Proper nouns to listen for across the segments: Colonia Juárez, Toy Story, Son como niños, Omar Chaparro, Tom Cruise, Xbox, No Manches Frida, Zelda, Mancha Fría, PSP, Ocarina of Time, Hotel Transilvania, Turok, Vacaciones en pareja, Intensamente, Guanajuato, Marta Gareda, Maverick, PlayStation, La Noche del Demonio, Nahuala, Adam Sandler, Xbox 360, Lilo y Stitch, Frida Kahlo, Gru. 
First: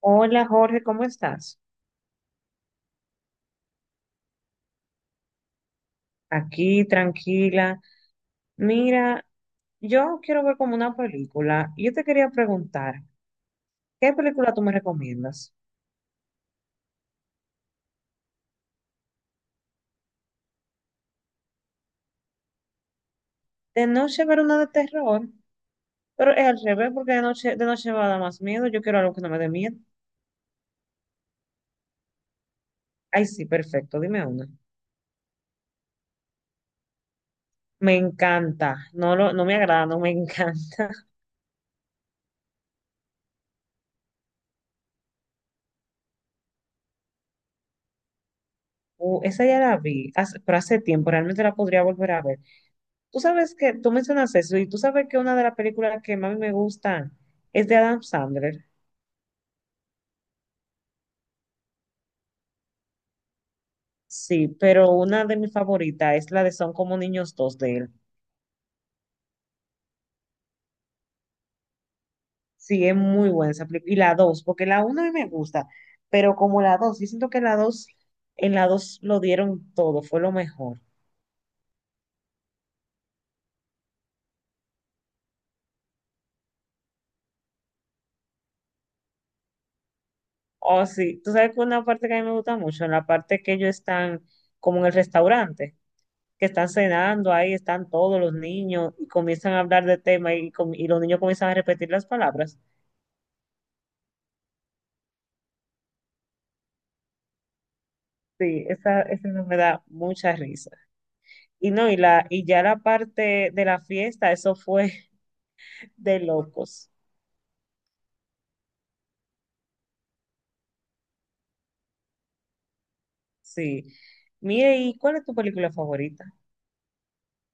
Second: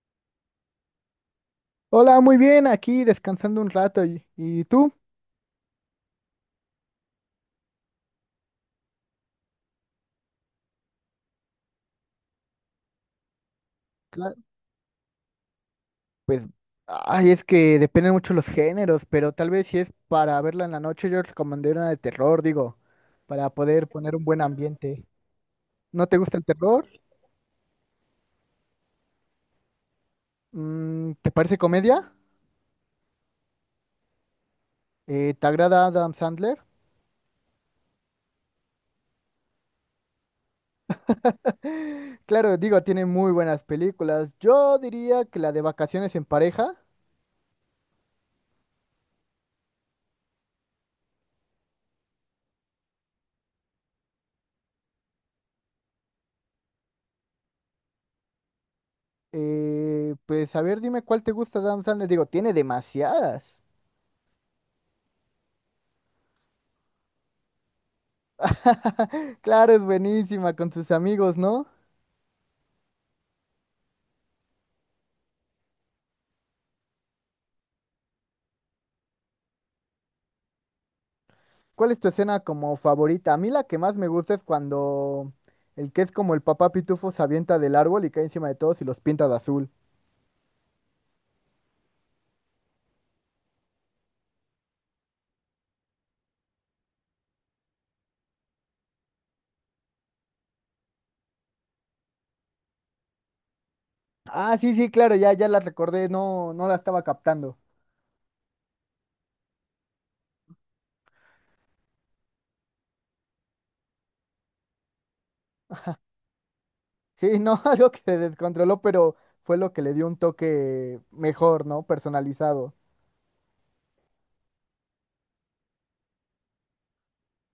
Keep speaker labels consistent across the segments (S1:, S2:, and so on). S1: Hola Jorge, ¿cómo estás?
S2: Hola, muy bien, aquí descansando un rato. ¿Y tú?
S1: Aquí, tranquila. Mira, yo quiero ver como una película. Yo te quería preguntar, ¿qué
S2: Cla-
S1: película tú me recomiendas?
S2: Pues, Ay, es que dependen mucho los géneros, pero tal vez si es para verla en la noche, yo recomendé una de terror, digo, para
S1: De
S2: poder poner un
S1: noche ver
S2: buen
S1: una de
S2: ambiente.
S1: terror,
S2: ¿No te
S1: pero
S2: gusta el
S1: es al
S2: terror?
S1: revés, porque de noche me va a dar más miedo. Yo quiero algo que no me dé miedo.
S2: Mm, ¿te parece comedia?
S1: Ay, sí, perfecto, dime una.
S2: ¿Te agrada Adam Sandler?
S1: Me encanta, no, lo, no me agrada, no me encanta.
S2: Claro, digo, tiene muy buenas películas. Yo diría que la de Vacaciones en pareja.
S1: Esa ya la vi, pero hace tiempo, realmente la podría volver a ver. Tú sabes que, tú mencionas eso, y tú sabes que una de las películas que más me gustan es de Adam Sandler.
S2: A ver, dime cuál te gusta de Adam Sandler. Digo, tiene demasiadas.
S1: Sí, pero una de mis favoritas es la de Son como niños dos de él.
S2: Claro, es buenísima con sus amigos, ¿no?
S1: Sí, es muy buena esa película. Y la dos, porque la uno a mí me gusta, pero como la dos, yo siento que la dos, en la dos lo dieron todo, fue lo mejor.
S2: ¿Cuál es tu escena como favorita? A mí la que más me gusta es cuando el que es como el papá pitufo se avienta del árbol y cae encima de todos y los pinta de azul.
S1: Oh, sí, tú sabes que una parte que a mí me gusta mucho, en la parte que ellos están como en el restaurante, que están cenando, ahí están todos los niños y comienzan a hablar de tema y los niños comienzan a repetir las palabras.
S2: Ah, sí, sí, claro, ya, ya la recordé, no la estaba captando.
S1: Sí, esa no me da mucha risa. Y no, y la, y ya la parte de la fiesta, eso fue de locos.
S2: Sí, no, algo que se descontroló, pero fue lo que le dio un toque mejor, ¿no? Personalizado.
S1: Sí. Mire, ¿y cuál es tu película favorita?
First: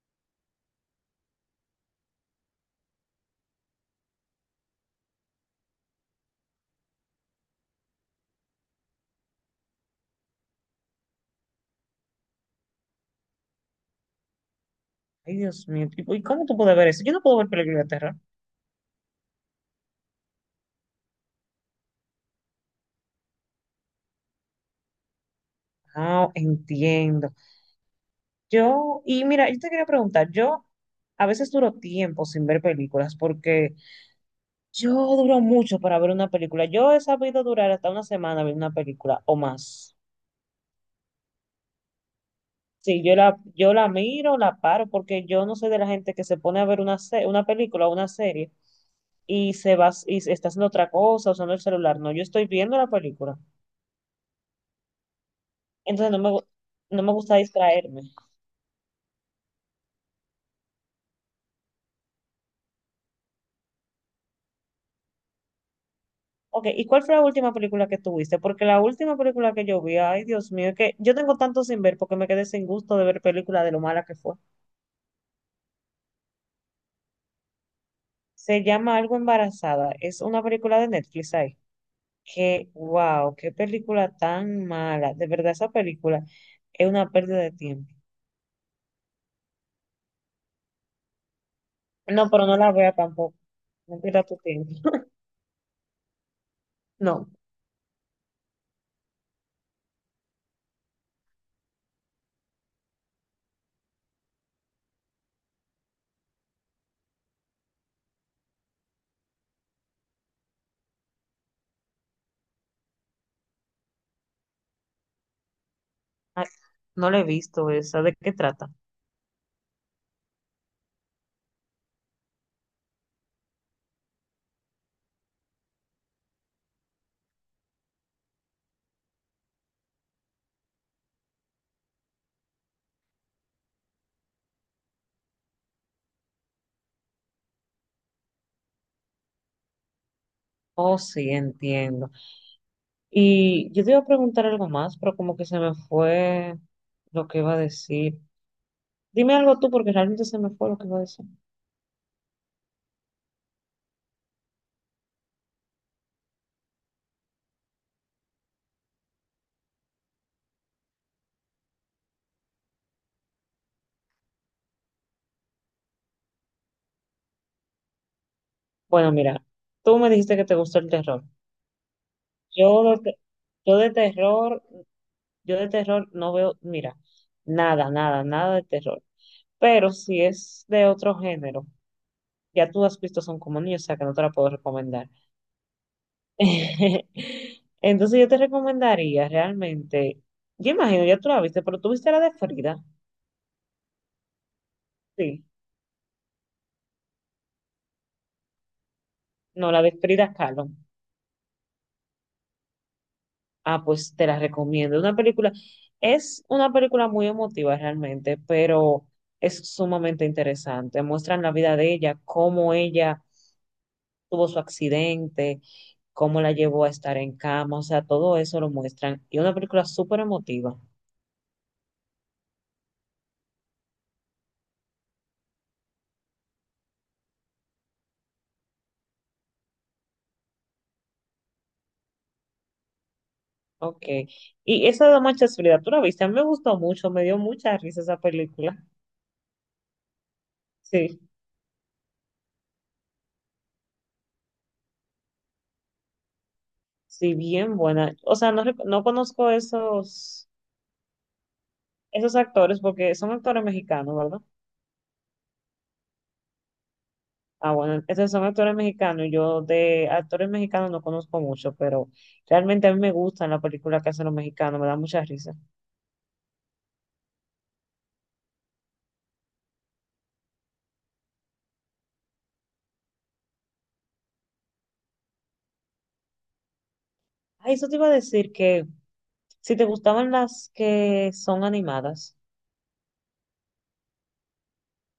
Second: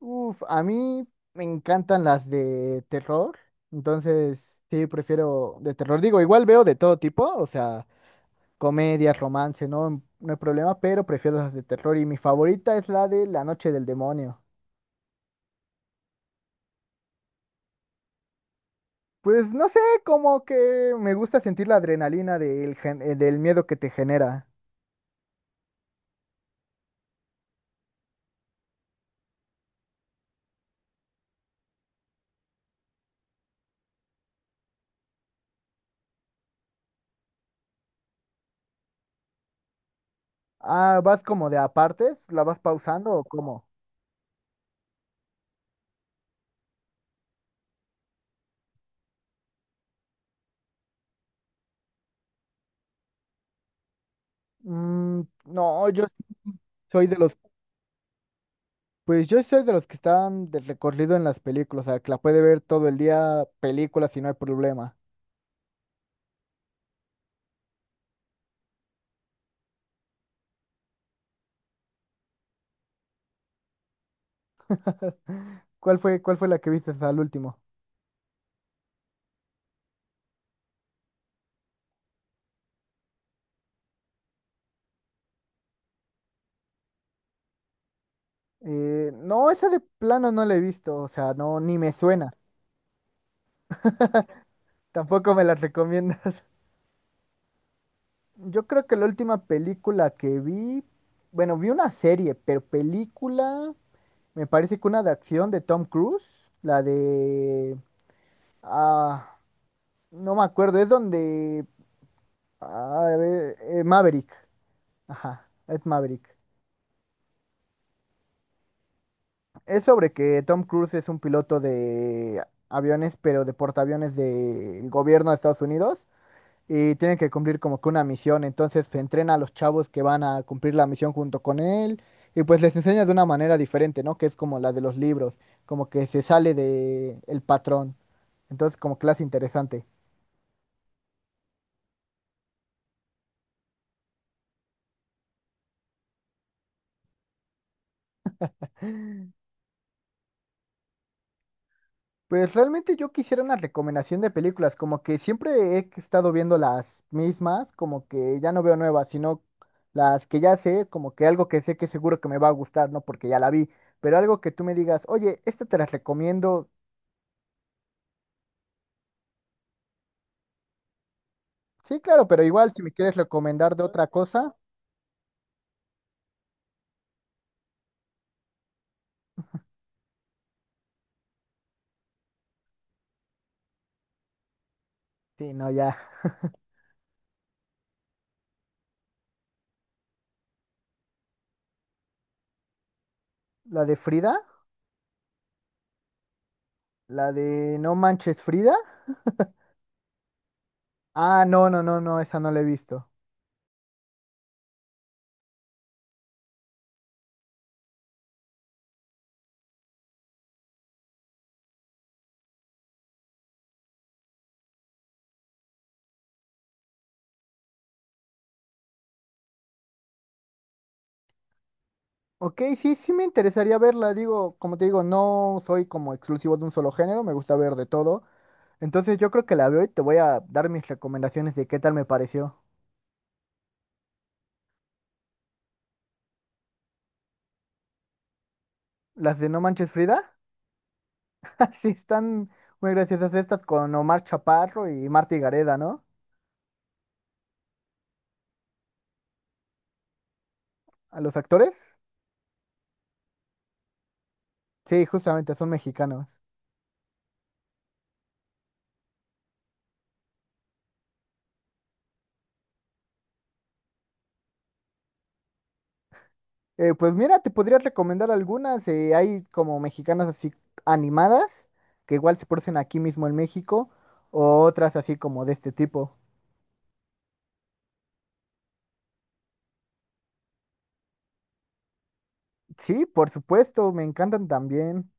S2: Uf, a mí me encantan las de terror, entonces sí, prefiero de terror. Digo, igual veo de todo tipo, o sea, comedias, romance, no, no hay problema, pero prefiero las de terror y mi favorita es la de La Noche del Demonio.
S1: Ay, Dios mío, ¿y cómo tú puedes ver eso? Yo no puedo ver películas de terror.
S2: Pues no sé, como que me gusta sentir la adrenalina del miedo que te genera.
S1: Ah, entiendo. Yo, y mira, yo te quería preguntar, yo a veces duro tiempo sin ver películas porque yo duro mucho para ver una película. Yo he sabido durar hasta una semana viendo una película o más.
S2: Ah, ¿vas como de apartes? ¿La vas
S1: Sí,
S2: pausando
S1: yo
S2: o
S1: la,
S2: cómo?
S1: yo la miro, la paro, porque yo no soy de la gente que se pone a ver una película o una serie y se va y se está haciendo otra cosa, usando el celular. No, yo estoy viendo la película.
S2: Mm, no, yo
S1: Entonces no
S2: soy
S1: me
S2: de
S1: gusta distraerme.
S2: los que están de recorrido en las películas, o sea, que la puede ver todo el día películas y no hay problema.
S1: Ok, ¿y cuál fue la última película que tuviste? Porque la última película que yo vi, ay Dios mío, es que yo tengo tanto sin ver porque me quedé sin gusto de ver películas de lo mala que fue.
S2: ¿Cuál fue la que viste al último?
S1: Se llama Algo Embarazada. Es una película de Netflix ahí. Que, wow, qué película tan mala. De verdad, esa película es una pérdida de tiempo.
S2: No, esa de plano no la he visto, o sea, no, ni me
S1: No,
S2: suena.
S1: pero no la vea tampoco. No pierdas tu tiempo.
S2: Tampoco me la recomiendas.
S1: No,
S2: Yo creo que la última película que vi, bueno, vi una serie, pero película, me parece que una de acción de Tom Cruise, la de, ah, no me acuerdo, es donde, ah, a ver, Maverick, ajá, es Maverick.
S1: ay, no la he visto esa. ¿De qué trata?
S2: Es sobre que Tom Cruise es un piloto de aviones, pero de portaaviones del gobierno de Estados Unidos, y tienen que cumplir como que una misión. Entonces se entrena a los chavos que van a cumplir la misión junto con él y pues les enseña de una manera diferente, ¿no? Que es como la de los libros, como que se sale de el patrón. Entonces como clase interesante.
S1: Oh, sí, entiendo. Y yo te iba a preguntar algo más, pero como que se me fue lo que iba a decir. Dime algo tú, porque realmente se me fue lo que iba a decir.
S2: Pues realmente yo quisiera una recomendación de películas, como que siempre he estado viendo las mismas, como que ya no veo nuevas, sino las que ya sé, como que algo que sé que seguro que me va a gustar, ¿no? Porque ya la vi, pero algo que tú me digas, oye, esta te la recomiendo.
S1: Bueno, mira, tú me dijiste que te gusta el terror.
S2: Sí, claro, pero igual si
S1: Yo,
S2: me
S1: de-
S2: quieres
S1: te-
S2: recomendar
S1: yo
S2: de
S1: de
S2: otra cosa,
S1: terror, yo de terror no veo, mira, nada, nada, nada de terror. Pero si es de otro género, ya tú has visto Son como niños, o sea que no te la puedo recomendar.
S2: sí, no, ya.
S1: Entonces yo te recomendaría realmente, yo imagino, ya tú la viste, pero tú viste la de Frida.
S2: La de Frida,
S1: Sí,
S2: la de No Manches Frida.
S1: no, la de Frida Kahlo.
S2: Ah, no, no, no, no, esa no la he visto.
S1: Ah, pues te la recomiendo. Una película, es una película muy emotiva realmente, pero es sumamente interesante. Muestran la vida de ella, cómo ella tuvo su accidente, cómo la llevó a estar en cama, o sea, todo eso lo muestran. Y una película súper emotiva.
S2: Ok, sí, sí me interesaría verla, digo, como te digo, no soy como exclusivo de un solo género, me gusta ver de todo. Entonces yo creo que la veo y te voy a dar mis recomendaciones de qué tal me pareció.
S1: Ok. Y esa de Mancha Fría, tú la viste, a mí me gustó mucho, me dio mucha risa esa película.
S2: Las de No Manches Frida,
S1: Sí,
S2: sí están muy graciosas estas con Omar Chaparro y Marta Gareda, ¿no?
S1: sí, bien buena. O sea, no, no conozco esos,
S2: A los actores.
S1: esos actores porque son actores mexicanos, ¿verdad?
S2: Sí, justamente, son mexicanos.
S1: Ah, bueno, esos son actores mexicanos. Y yo de actores mexicanos no conozco mucho, pero realmente a mí me gustan las películas que hacen los mexicanos, me da mucha risa.
S2: Pues mira, te podría recomendar algunas. Hay como mexicanas así animadas, que igual se producen aquí mismo en México, o otras así como de este tipo.
S1: Ah, eso te iba a decir, que si te gustaban las que son animadas,
S2: Sí, por supuesto, me encantan también.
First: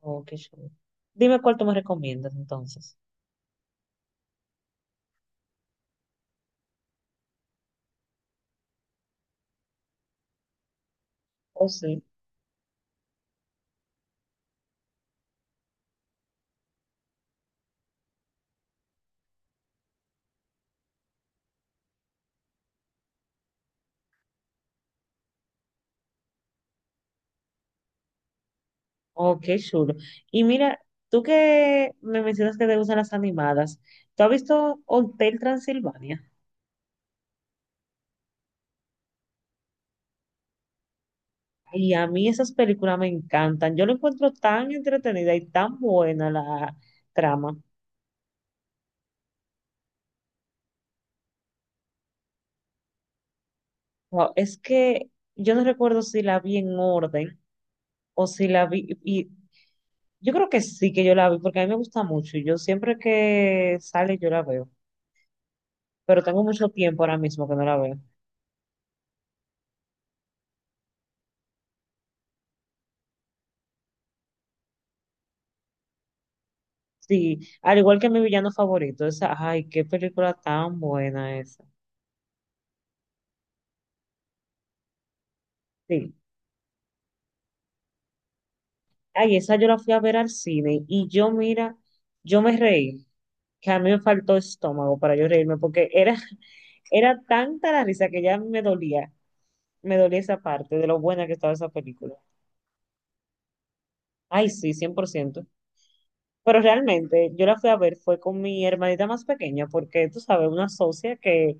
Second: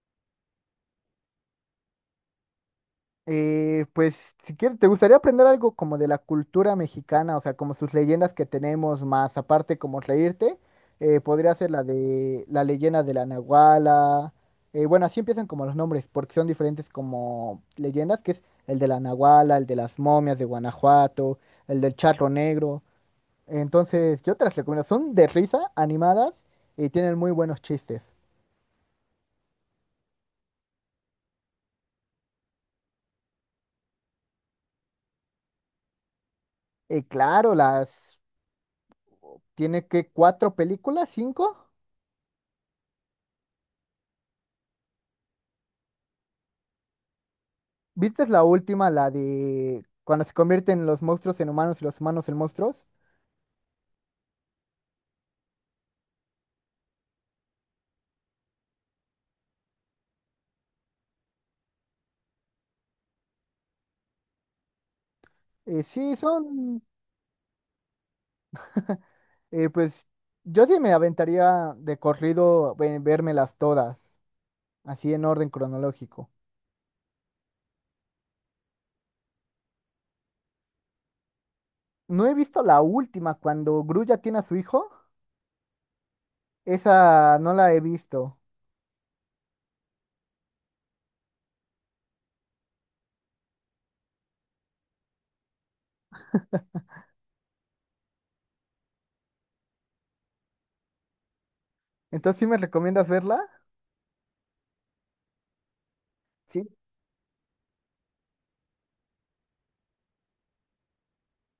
S1: oh, qué chulo. Dime cuál tú me recomiendas entonces.
S2: Pues si quieres, ¿te gustaría aprender algo como de la cultura mexicana? O sea, como sus leyendas que tenemos, más aparte como reírte, podría
S1: Oh,
S2: ser la
S1: sí.
S2: de la leyenda de la Nahuala. Bueno, así empiezan como los nombres, porque son diferentes como leyendas, que es el de la Nahuala, el de las momias de Guanajuato, el del charro negro. Entonces, yo te las recomiendo. Son de risa, animadas y tienen muy buenos chistes.
S1: Oh, qué chulo. Y mira, tú que me mencionas que te gustan las animadas, ¿tú has visto Hotel Transilvania?
S2: Claro, las tiene, que cuatro películas, cinco.
S1: Y a mí esas películas me encantan. Yo lo encuentro tan entretenida y tan buena la trama.
S2: ¿Viste la última, la de cuando se convierten los monstruos en humanos y los humanos en monstruos?
S1: Wow, es que yo no recuerdo si la vi en orden, o si la vi, y yo creo que sí que yo la vi, porque a mí me gusta mucho, y yo siempre que sale yo la veo,
S2: Eh, sí,
S1: pero tengo mucho
S2: son,
S1: tiempo ahora mismo que no la veo.
S2: pues yo sí me aventaría de corrido vérmelas todas, así en orden cronológico.
S1: Sí, al igual que mi villano favorito, esa, ay, qué película tan buena esa.
S2: No he visto la última, cuando Gru ya tiene a su hijo,
S1: Sí,
S2: esa no la he visto.
S1: ay, esa yo la fui a ver al cine, y yo, mira, yo me reí, que a mí me faltó estómago para yo reírme, porque era, era tanta la risa que ya me dolía esa parte de lo buena que estaba esa película.
S2: Entonces, ¿sí me recomiendas verla?
S1: Ay, sí, cien por ciento. Pero
S2: Sí.
S1: realmente yo la fui a ver fue con mi hermanita más pequeña, porque tú sabes, una asocia que,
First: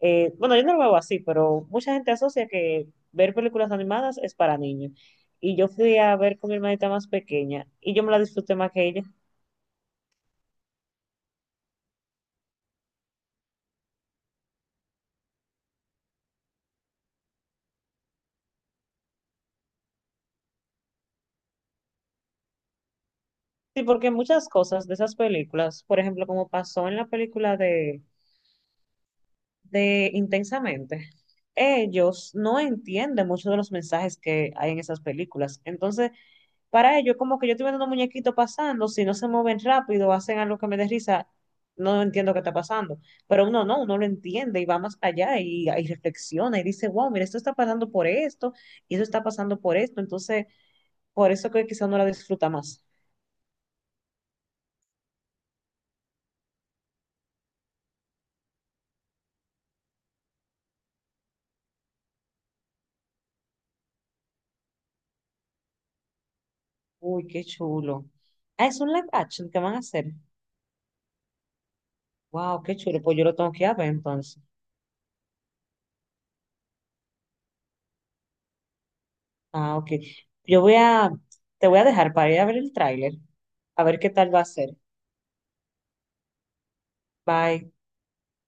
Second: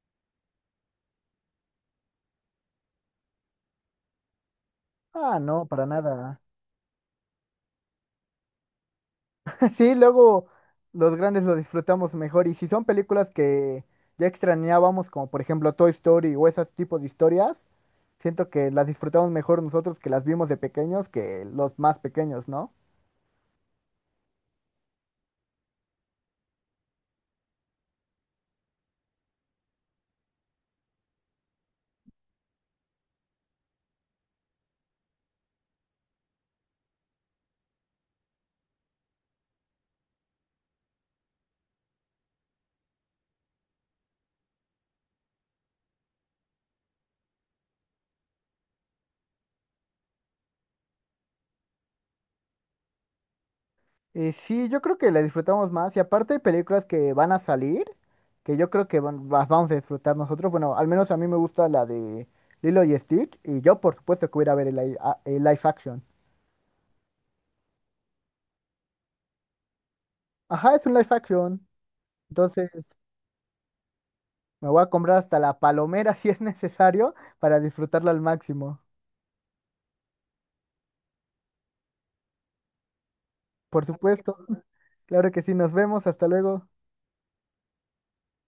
S1: bueno, yo no lo veo así, pero mucha gente asocia que ver películas animadas es para niños.
S2: Ah,
S1: Y
S2: no,
S1: yo
S2: para
S1: fui a ver
S2: nada.
S1: con mi hermanita más pequeña y yo me la disfruté más que ella.
S2: Sí, luego los grandes lo disfrutamos mejor y si son películas que ya extrañábamos, como por ejemplo Toy Story o ese tipo de historias, siento que las disfrutamos mejor nosotros que las vimos de pequeños que los más pequeños, ¿no?
S1: Sí, porque muchas cosas de esas películas, por ejemplo, como pasó en la película de Intensamente, ellos no entienden muchos de los mensajes que hay en esas películas. Entonces, para ellos, como que yo estoy viendo unos muñequitos pasando, si no se mueven rápido, hacen algo que me dé risa, no entiendo qué está pasando. Pero uno no, uno lo entiende y va más allá y reflexiona y dice, wow, mira, esto está pasando por esto y eso está pasando por esto. Entonces, por eso que quizá uno la disfruta más.
S2: Sí, yo creo que las disfrutamos más y aparte hay películas que van a salir, que yo creo las vamos a disfrutar nosotros, bueno, al menos a mí me gusta la de Lilo y Stitch y yo por supuesto que voy a ir a ver el live action.
S1: Uy, qué chulo. Ah, es un live action que van a hacer.
S2: Ajá, es un live action,
S1: Wow,
S2: entonces,
S1: qué chulo. Pues yo lo tengo que ir a ver entonces.
S2: me voy a comprar hasta la palomera si es necesario para disfrutarla al máximo.
S1: Ah, ok. Yo voy a, te voy a dejar para ir a ver el tráiler, a
S2: Por
S1: ver qué tal
S2: supuesto.
S1: va a ser.
S2: Claro que sí, nos vemos. Hasta luego.
S1: Bye.